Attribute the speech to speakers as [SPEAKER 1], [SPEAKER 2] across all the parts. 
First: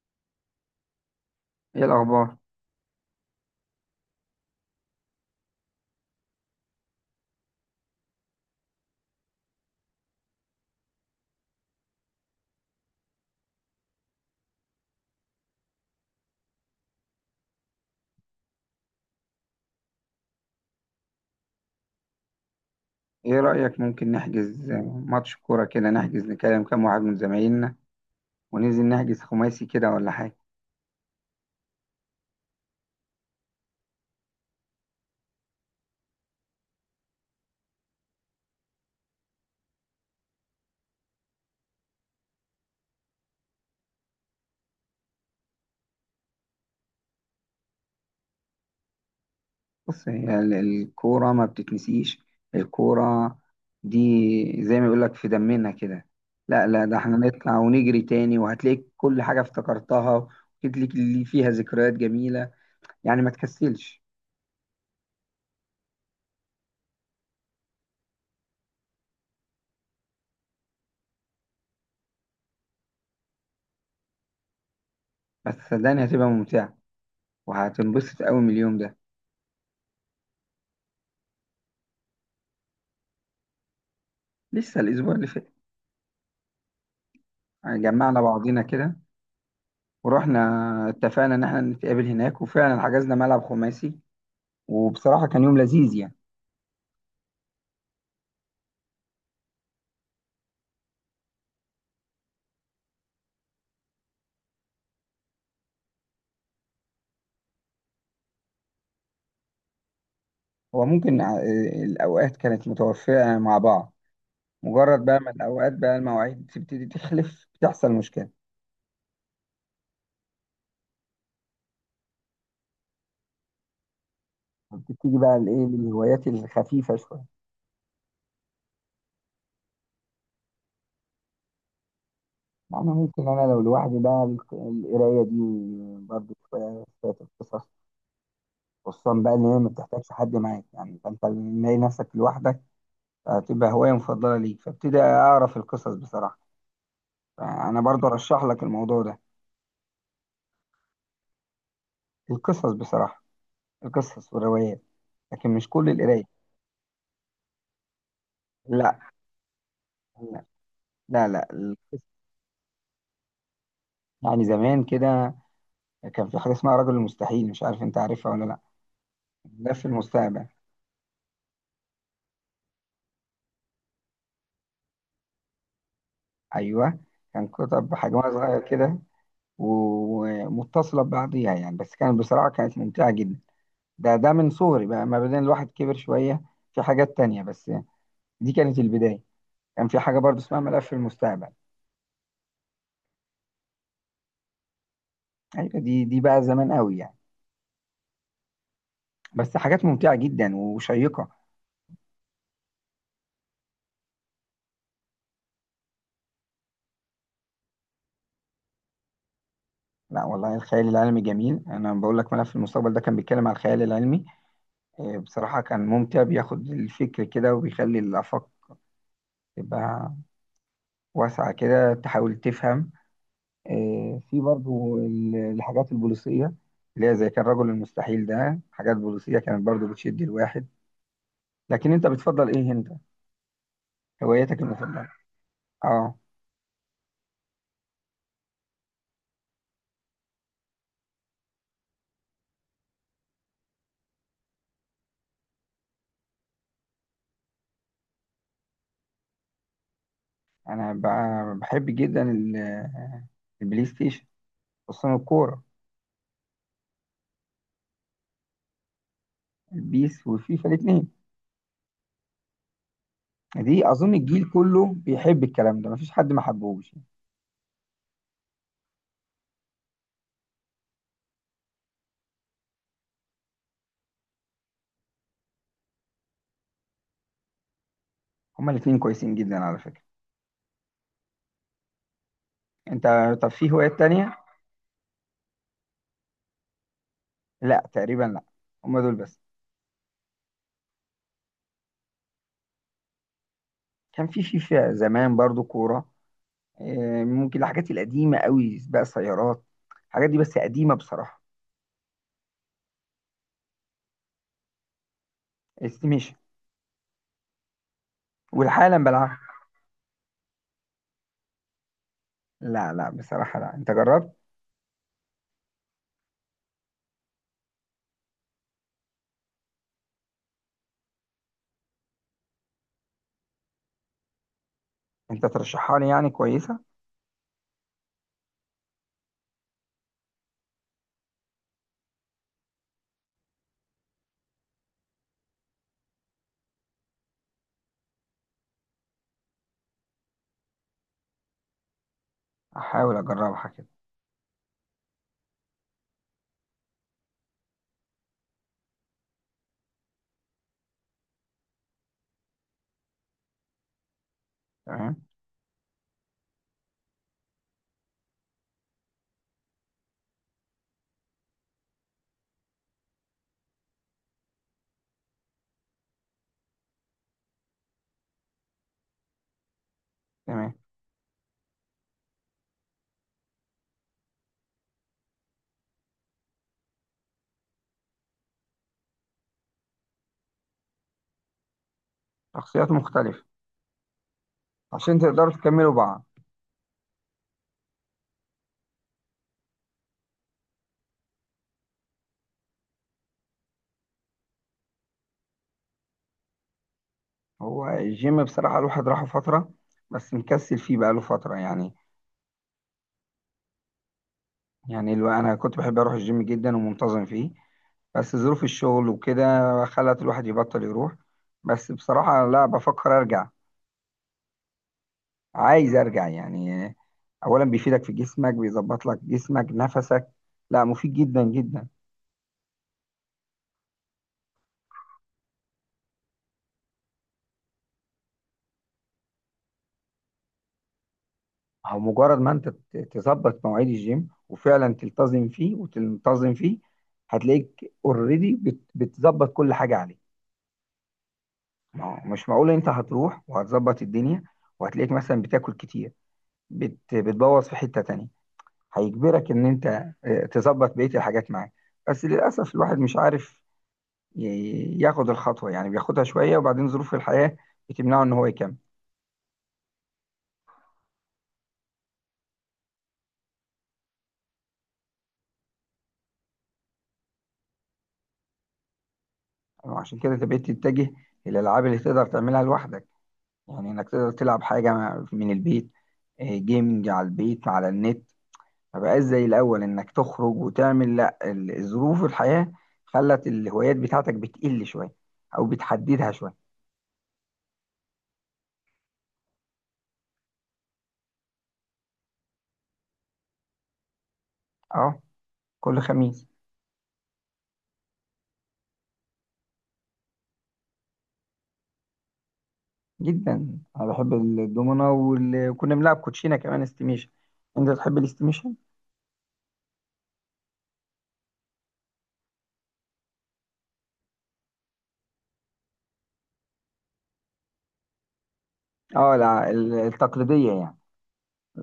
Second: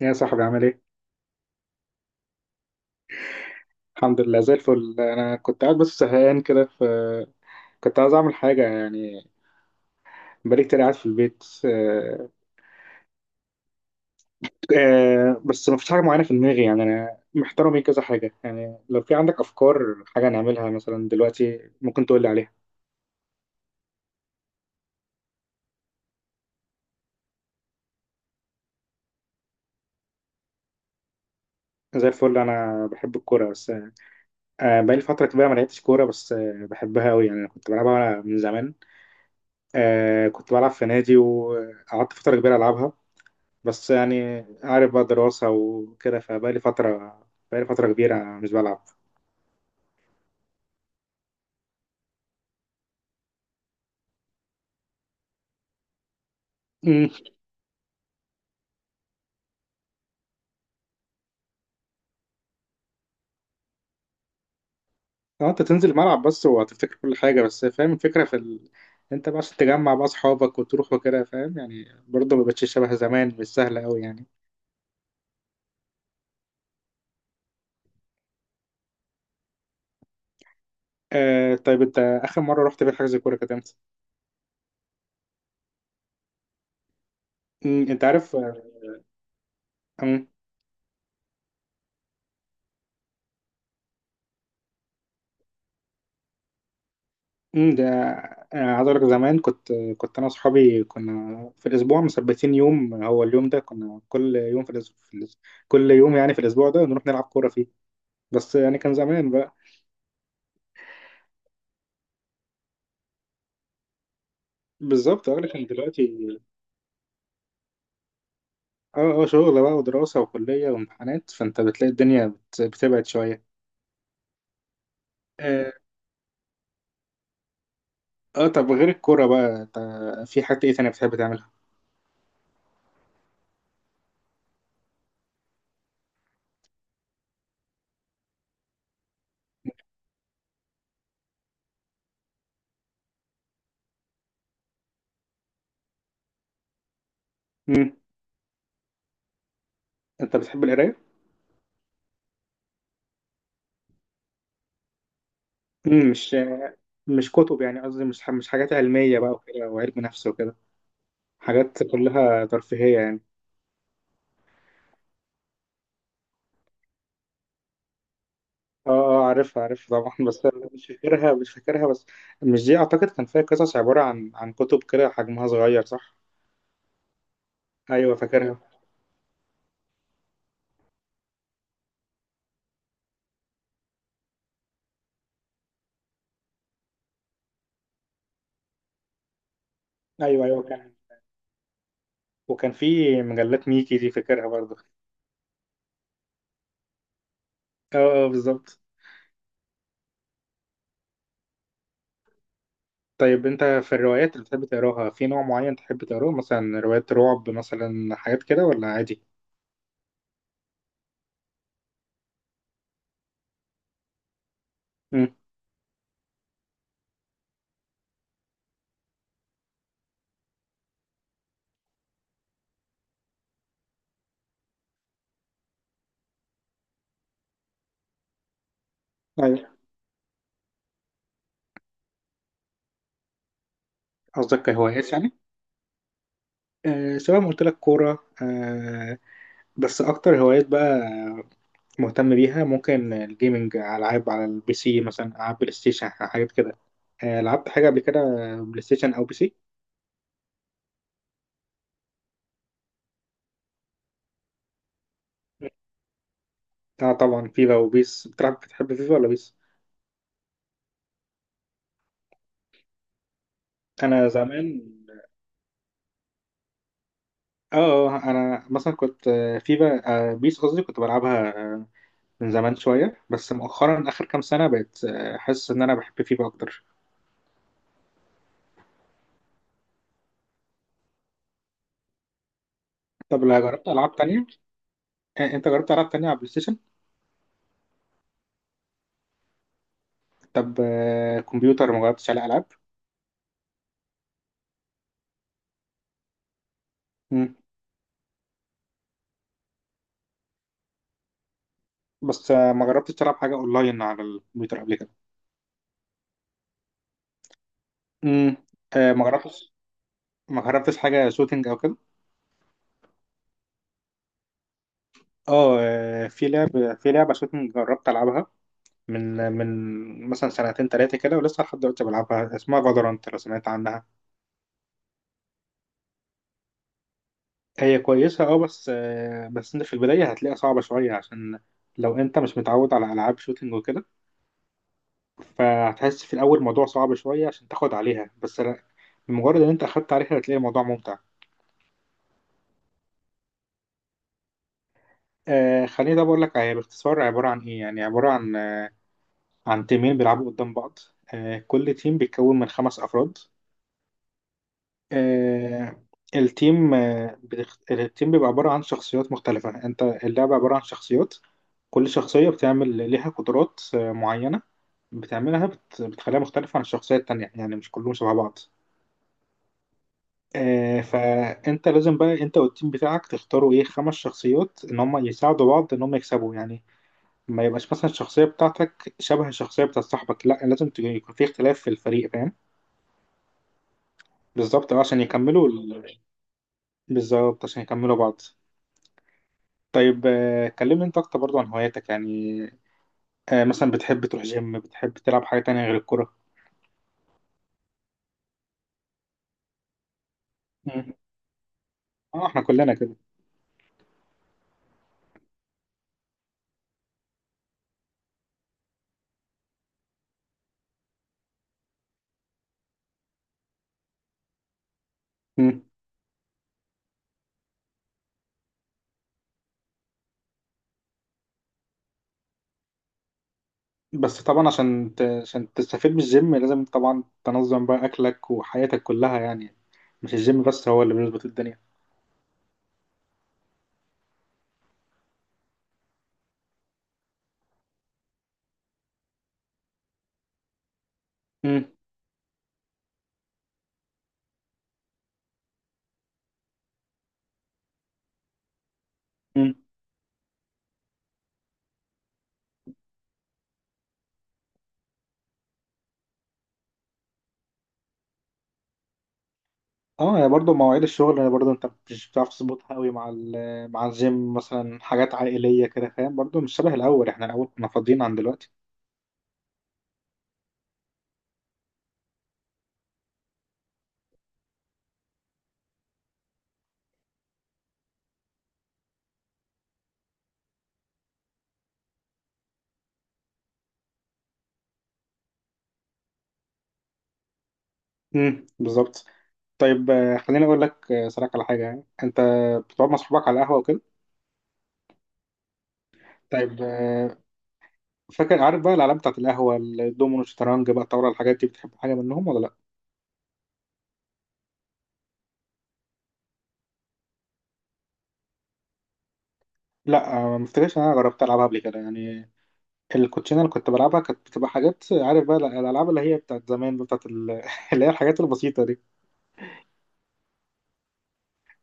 [SPEAKER 1] يا صاحبي عامل ايه؟
[SPEAKER 2] ايه الاخبار؟
[SPEAKER 1] الحمد لله زي الفل، انا كنت قاعد بس زهقان كده، ف كنت عايز اعمل حاجه يعني. بقالي كتير قاعد في البيت. بس ما فيش حاجه معينه في دماغي، يعني انا محتار بين كذا حاجه، يعني لو في عندك افكار حاجه نعملها مثلا دلوقتي ممكن تقول لي عليها.
[SPEAKER 2] ايه رايك ممكن نحجز ماتش كوره كده، نحجز نكلم كام واحد من زمايلنا وننزل نحجز خماسي كده ولا حاجه؟
[SPEAKER 1] زي الفل، انا بحب الكوره بس. بقالي فتره كبيره ما لعبتش كوره، بس بحبها قوي، يعني انا كنت بلعبها من زمان. كنت بلعب في نادي، وقعدت فتره كبيره العبها، بس يعني عارف بقى، دراسة وكده، فبقالي فترة بقالي فترة كبيرة مش بلعب.
[SPEAKER 2] بص، هي الكوره ما بتتنسيش. الكوره دي زي ما بيقول لك في دمنا كده. لا لا، ده
[SPEAKER 1] امم.
[SPEAKER 2] احنا نطلع ونجري تاني وهتلاقيك كل حاجه افتكرتها، وهتلاقيك اللي فيها ذكريات جميله، يعني ما تكسلش.
[SPEAKER 1] اه، انت تنزل الملعب بس وهتفتكر كل حاجة، بس فاهم الفكرة في انت بقى عشان تجمع بقى اصحابك وتروح وكده، فاهم يعني؟ برضه ما بقتش شبه زمان، مش سهلة قوي يعني.
[SPEAKER 2] بس صدقني هتبقى ممتعه وهتنبسط قوي من اليوم ده.
[SPEAKER 1] آه، طيب انت اخر مرة رحت في حجز كورة كانت امتى؟
[SPEAKER 2] لسه الاسبوع اللي فات،
[SPEAKER 1] انت
[SPEAKER 2] جمعنا
[SPEAKER 1] عارف.
[SPEAKER 2] بعضينا كده
[SPEAKER 1] امم.
[SPEAKER 2] ورحنا. اتفقنا ان احنا نتقابل هناك، وفعلا حجزنا ملعب خماسي، وبصراحة كان يوم لذيذ يعني.
[SPEAKER 1] ده عايز اقول لك، زمان كنت انا واصحابي كنا في الاسبوع مثبتين يوم، هو اليوم ده كنا كل يوم في الاسبوع، كل يوم يعني في الاسبوع ده نروح نلعب كورة فيه، بس يعني كان زمان بقى.
[SPEAKER 2] هو ممكن الاوقات كانت متوفقة مع بعض. مجرد بقى
[SPEAKER 1] بالظبط،
[SPEAKER 2] ما
[SPEAKER 1] اه لكن
[SPEAKER 2] الاوقات بقى
[SPEAKER 1] دلوقتي،
[SPEAKER 2] المواعيد تبتدي تخلف، بتحصل مشكلة.
[SPEAKER 1] اه شغل بقى ودراسة وكلية وامتحانات، فانت بتلاقي الدنيا بتبعد شوية.
[SPEAKER 2] بتبتدي بقى الايه،
[SPEAKER 1] اه,
[SPEAKER 2] للهوايات الخفيفة شوية.
[SPEAKER 1] آه، طب غير الكورة بقى، انت في حاجة ايه تانية بتحب تعملها؟
[SPEAKER 2] يعني ممكن انا لو لوحدي بقى القراية دي، برضه شوية شوية القصص، خصوصا بقى ان هي ما بتحتاجش حد معاك، يعني فانت لما تلاقي نفسك لوحدك هتبقى هواية مفضلة ليك، فابتدي اعرف القصص بصراحة. انا
[SPEAKER 1] مم.
[SPEAKER 2] برضو ارشح لك الموضوع ده.
[SPEAKER 1] انت بتحب القراية؟
[SPEAKER 2] القصص بصراحه، القصص والروايات، لكن مش كل
[SPEAKER 1] مم.
[SPEAKER 2] القرايه.
[SPEAKER 1] مش مش كتب يعني، قصدي مش حاجات
[SPEAKER 2] لا،
[SPEAKER 1] علمية بقى وكده، وعلم نفس
[SPEAKER 2] لا،
[SPEAKER 1] وكده.
[SPEAKER 2] لا، لا.
[SPEAKER 1] حاجات
[SPEAKER 2] القصص.
[SPEAKER 1] كلها ترفيهية يعني.
[SPEAKER 2] يعني زمان كده كان في حاجه اسمها رجل المستحيل، مش عارف انت عارفها ولا لا؟
[SPEAKER 1] اه، اه، عارفها،
[SPEAKER 2] ده في
[SPEAKER 1] عارفها، طبعا.
[SPEAKER 2] المستقبل.
[SPEAKER 1] بس أنا مش فاكرها، مش فاكرها. بس مش دي، اعتقد كان فيها قصص عبارة عن كتب كده، حجمها صغير، صح؟
[SPEAKER 2] ايوه، كان كتب
[SPEAKER 1] ايوه،
[SPEAKER 2] بحجمها صغير
[SPEAKER 1] فاكرها.
[SPEAKER 2] كده، ومتصله ببعضيها، يعني بس كانت بصراحه كانت ممتعه جدا. ده من صغري بقى، ما بعدين الواحد كبر شويه في حاجات تانية، بس دي كانت البدايه. كان في حاجه برضو
[SPEAKER 1] ايوه،
[SPEAKER 2] اسمها
[SPEAKER 1] ايوه،
[SPEAKER 2] ملف
[SPEAKER 1] كان.
[SPEAKER 2] المستقبل.
[SPEAKER 1] وكان في مجلات ميكي، دي فاكرها برضه.
[SPEAKER 2] ايوه، دي بقى زمان قوي يعني.
[SPEAKER 1] اه بالظبط.
[SPEAKER 2] بس حاجات ممتعة جدا وشيقة.
[SPEAKER 1] طيب انت في الروايات اللي بتحب تقراها في نوع معين تحب تقراه، مثلا روايات رعب مثلا، حاجات كده ولا عادي؟
[SPEAKER 2] لا والله، الخيال العلمي جميل، انا بقول لك ملف المستقبل ده كان بيتكلم على الخيال العلمي.
[SPEAKER 1] امم.
[SPEAKER 2] بصراحة كان ممتع، بياخد الفكر كده وبيخلي الآفاق تبقى واسعة كده، تحاول تفهم. في برضو الحاجات البوليسية، اللي هي زي كان رجل المستحيل ده، حاجات بوليسية كانت
[SPEAKER 1] ايوه.
[SPEAKER 2] برضو بتشد الواحد. لكن انت بتفضل ايه انت؟ هوايتك
[SPEAKER 1] قصدك
[SPEAKER 2] المفضلة.
[SPEAKER 1] كهوايات يعني؟
[SPEAKER 2] اه،
[SPEAKER 1] سواء، ما قلت لك كوره. بس اكتر هوايات بقى مهتم بيها ممكن الجيمنج، العاب على البي سي مثلا، العاب بلاي ستيشن، حاجات كده. لعبت حاجه قبل كده، بلاي ستيشن او بي سي؟
[SPEAKER 2] انا بحب جدا البلاي ستيشن، خصوصا الكورة.
[SPEAKER 1] اه طبعا، فيفا وبيس بتلعب؟ بتحب فيفا ولا بيس؟
[SPEAKER 2] البيس وفيفا الاتنين، دي اظن
[SPEAKER 1] انا
[SPEAKER 2] الجيل
[SPEAKER 1] زمان،
[SPEAKER 2] كله بيحب الكلام ده، مفيش حد ما حبهوش.
[SPEAKER 1] انا مثلا كنت، في بقى، بيس قصدي كنت بلعبها آه، من زمان شويه. بس مؤخرا، اخر كام سنه، بقيت حاسس ان انا بحب فيفا اكتر.
[SPEAKER 2] هما الاتنين كويسين جدا على فكرة. انت
[SPEAKER 1] طب
[SPEAKER 2] طب
[SPEAKER 1] لا،
[SPEAKER 2] في
[SPEAKER 1] جربت
[SPEAKER 2] هوايات
[SPEAKER 1] العاب
[SPEAKER 2] تانية؟
[SPEAKER 1] تانية؟ انت جربت العاب تانية على بلاي ستيشن؟
[SPEAKER 2] لا تقريبا، لا، هما دول بس.
[SPEAKER 1] طب كمبيوتر، ما جربتش على العاب؟
[SPEAKER 2] كان في فيفا زمان برضو كورة،
[SPEAKER 1] مم.
[SPEAKER 2] ممكن الحاجات القديمة قوي، سباق سيارات، الحاجات دي بس قديمة بصراحة.
[SPEAKER 1] بس ما جربتش تلعب حاجه اونلاين على الكمبيوتر قبل كده؟
[SPEAKER 2] استيميشن
[SPEAKER 1] مم.
[SPEAKER 2] والحالا
[SPEAKER 1] آه، ما
[SPEAKER 2] بلعبها.
[SPEAKER 1] جربتش ما جربتش حاجه شوتينج او كده؟
[SPEAKER 2] لا، لا بصراحة، لا، انت جربت؟
[SPEAKER 1] اه في لعبه شوتينج جربت العبها، من مثلا سنتين ثلاثه كده، ولسه لحد دلوقتي بلعبها، اسمها فالورانت، لو سمعت عنها.
[SPEAKER 2] انت ترشحها لي يعني، كويسة؟
[SPEAKER 1] هي كويسة اه، بس بس انت في البداية هتلاقيها صعبة شوية، عشان لو انت مش متعود على العاب شوتينج وكده، فهتحس في الاول الموضوع صعب شوية عشان تاخد عليها. بس لا، بمجرد ان انت اخدت عليها هتلاقي الموضوع ممتع.
[SPEAKER 2] احاول اجربها كده.
[SPEAKER 1] خليني، ده بقول لك هي باختصار عبارة عن ايه، يعني عبارة عن عن تيمين بيلعبوا قدام بعض. آه، كل تيم بيتكون من 5 افراد.
[SPEAKER 2] تمام،
[SPEAKER 1] آه، التيم بيبقى عبارة عن شخصيات مختلفة، انت اللعبة عبارة عن شخصيات. كل شخصية بتعمل ليها قدرات معينة، بتخليها مختلفة عن الشخصية التانية، يعني مش كلهم شبه بعض.
[SPEAKER 2] تمام.
[SPEAKER 1] فانت لازم بقى انت والتيم بتاعك تختاروا ايه، 5 شخصيات، ان هم يساعدوا بعض، ان هم يكسبوا يعني. ما يبقاش مثلا الشخصية بتاعتك شبه الشخصية بتاعت صاحبك، لا لازم يكون في اختلاف في الفريق، فاهم؟
[SPEAKER 2] شخصيات مختلفة.
[SPEAKER 1] بالظبط،
[SPEAKER 2] عشان
[SPEAKER 1] عشان
[SPEAKER 2] تقدروا
[SPEAKER 1] يكملوا
[SPEAKER 2] تكملوا بعض.
[SPEAKER 1] بالظبط، عشان يكملوا بعض. طيب كلمني انت اكتر برضو عن هواياتك يعني. مثلا بتحب تروح جيم؟ بتحب تلعب حاجة تانية غير الكرة؟
[SPEAKER 2] هو الجيم بصراحة الواحد راحه فترة، بس مكسل فيه
[SPEAKER 1] مم.
[SPEAKER 2] بقاله فترة يعني.
[SPEAKER 1] اه، احنا كلنا كده.
[SPEAKER 2] يعني أنا كنت بحب أروح الجيم جدا ومنتظم فيه، بس ظروف الشغل وكده خلت الواحد يبطل يروح. بس بصراحة لا، بفكر أرجع،
[SPEAKER 1] مم.
[SPEAKER 2] عايز أرجع يعني. أولا بيفيدك في جسمك، بيظبط لك جسمك نفسك، لا، مفيد جدا جدا.
[SPEAKER 1] بس طبعا عشان عشان تستفيد من الجيم لازم طبعا تنظم بقى اكلك وحياتك كلها يعني، مش الجيم بس هو اللي بيظبط الدنيا.
[SPEAKER 2] أو مجرد ما أنت تظبط مواعيد الجيم وفعلا تلتزم فيه وتنتظم فيه، هتلاقيك اوريدي بتظبط كل حاجة عليه.
[SPEAKER 1] مم.
[SPEAKER 2] ما هو مش معقول انت هتروح وهتظبط الدنيا وهتلاقيك مثلا بتاكل كتير، بت بتبوظ في حتة تانية، هيجبرك ان
[SPEAKER 1] مم.
[SPEAKER 2] انت تظبط بقية الحاجات معاك. بس للأسف الواحد مش عارف ياخد الخطوة، يعني بياخدها شوية وبعدين ظروف الحياة بتمنعه ان هو يكمل.
[SPEAKER 1] اه يعني برضو مواعيد الشغل يعني، برضو انت مش بتعرف تظبطها قوي مع مع الجيم، مثلا حاجات عائلية كده، فاهم؟ برضو مش شبه الاول، احنا الاول كنا فاضيين عن دلوقتي.
[SPEAKER 2] عشان كده انت بقيت تتجه للألعاب اللي تقدر تعملها لوحدك، يعني انك تقدر تلعب حاجة من البيت، جيمنج على البيت على النت. ما بقاش زي الأول إنك تخرج وتعمل، لأ، ظروف الحياة خلت الهوايات بتاعتك بتقل شوية أو بتحددها شوية.
[SPEAKER 1] مم. بالظبط. طيب خليني اقول لك صراحة على حاجه، يعني انت بتقعد مع صحابك على القهوه وكده.
[SPEAKER 2] أه، كل خميس.
[SPEAKER 1] طيب فاكر عارف بقى الالعاب بتاعت القهوه، الدومينو، الشطرنج بقى، الطاوله، الحاجات دي بتحب حاجه منهم ولا لا؟
[SPEAKER 2] جدا، أنا بحب الدومنة وكنا بنلعب كوتشينة كمان، استيميشن. أنت تحب الاستيميشن؟
[SPEAKER 1] لا. ما افتكرش ان انا جربت العبها قبل كده يعني. الكوتشينه اللي كنت بلعبها كانت بتبقى حاجات، عارف بقى الالعاب اللي هي بتاعت زمان بقى، بتاعت اللي هي الحاجات البسيطه دي.
[SPEAKER 2] أه، لا التقليدية يعني.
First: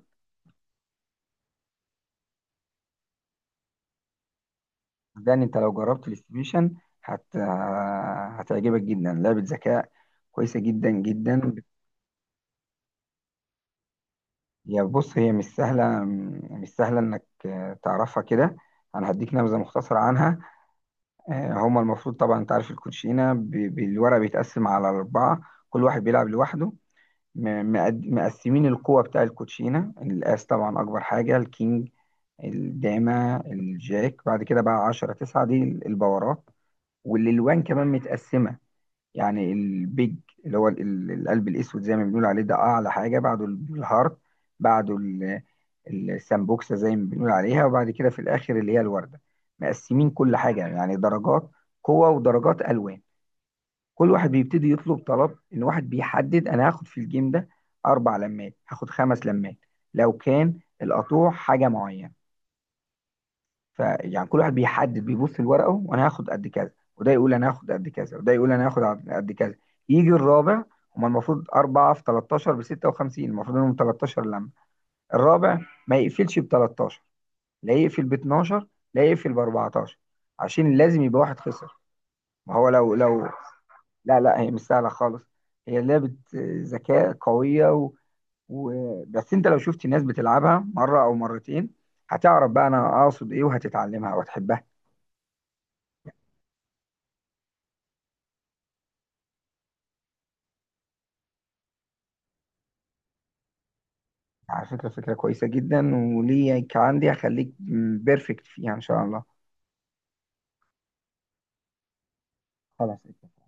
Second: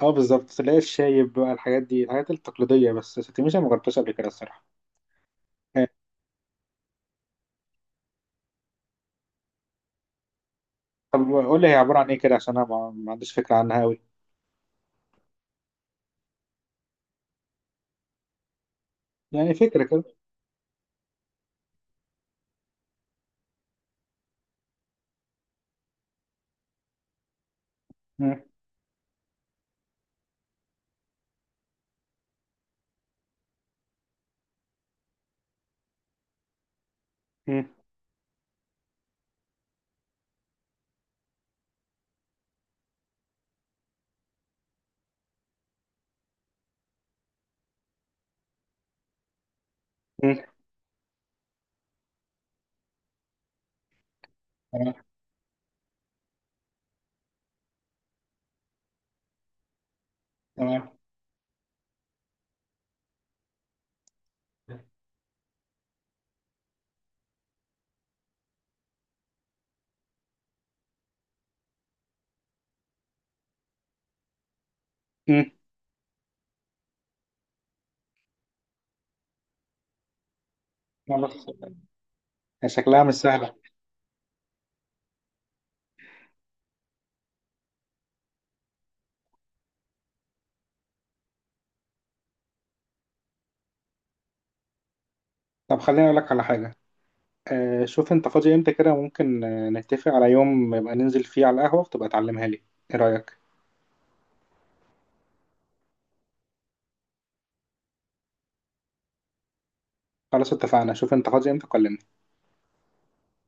[SPEAKER 1] اه، بالظبط، اللي هي الشايب بقى، الحاجات دي الحاجات التقليديه. بس ستيميشن ما جربتهاش قبل كده الصراحه.
[SPEAKER 2] ده أنت لو
[SPEAKER 1] آه،
[SPEAKER 2] جربت الاستيميشن هت... هتعجبك جدا، لعبة ذكاء كويسة جدا
[SPEAKER 1] طب
[SPEAKER 2] جدا.
[SPEAKER 1] قول لي هي عباره عن ايه كده، عشان انا ما عنديش فكره عنها قوي،
[SPEAKER 2] يا بص، هي مش سهلة، مش سهلة إنك تعرفها كده. أنا هديك
[SPEAKER 1] يعني
[SPEAKER 2] نبذة
[SPEAKER 1] فكره
[SPEAKER 2] مختصرة
[SPEAKER 1] كده.
[SPEAKER 2] عنها. هما المفروض طبعا انت عارف الكوتشينه بالورق بيتقسم على اربعه، كل واحد بيلعب لوحده.
[SPEAKER 1] مم.
[SPEAKER 2] مقسمين القوه بتاع الكوتشينه، الاس طبعا اكبر حاجه، الكينج، الداما، الجاك، بعد كده بقى 10، 9، دي البورات. والالوان
[SPEAKER 1] مم.
[SPEAKER 2] كمان متقسمه، يعني البيج اللي هو القلب الاسود زي ما بنقول عليه، ده اعلى حاجه. بعده الهارت، بعده السامبوكسه زي ما بنقول عليها، وبعد كده في الاخر اللي هي الورده. مقسمين كل حاجه، يعني درجات قوه ودرجات الوان. كل واحد بيبتدي
[SPEAKER 1] تمام.
[SPEAKER 2] يطلب طلب، ان واحد بيحدد انا هاخد في الجيم ده اربع لمات، هاخد خمس لمات لو كان
[SPEAKER 1] تمام.
[SPEAKER 2] القطوع حاجه معينه. فيعني كل واحد بيحدد بيبص لورقه، وانا هاخد قد كذا، وده يقول انا هاخد قد كذا، وده يقول انا هاخد قد كذا. يجي الرابع، هما المفروض 4 في 13 ب 56، المفروض إنهم 13 لما.
[SPEAKER 1] مم.
[SPEAKER 2] الرابع ما يقفلش ب 13، لا يقفل ب 12، لا يقفل ب 14، عشان لازم يبقى واحد
[SPEAKER 1] خلاص.
[SPEAKER 2] خسر. ما هو
[SPEAKER 1] هي
[SPEAKER 2] لو
[SPEAKER 1] شكلها مش
[SPEAKER 2] لو
[SPEAKER 1] سهلة.
[SPEAKER 2] لا لا، هي مش سهلة خالص، هي لعبة ذكاء قوية، بس أنت لو شفت ناس بتلعبها مرة أو مرتين، هتعرف بقى أنا أقصد إيه وهتتعلمها وهتحبها.
[SPEAKER 1] طب خليني أقول لك على حاجة. آه، شوف أنت فاضي إمتى كده، ممكن نتفق على يوم يبقى ننزل فيه على القهوة وتبقى تعلمها لي. إيه رأيك؟
[SPEAKER 2] على فكرة فكرة كويسة جدا، وليك عندي هخليك بيرفكت فيها إن شاء الله.
[SPEAKER 1] خلاص، اتفقنا، شوف أنت فاضي إمتى، كلمني.
[SPEAKER 2] خلاص.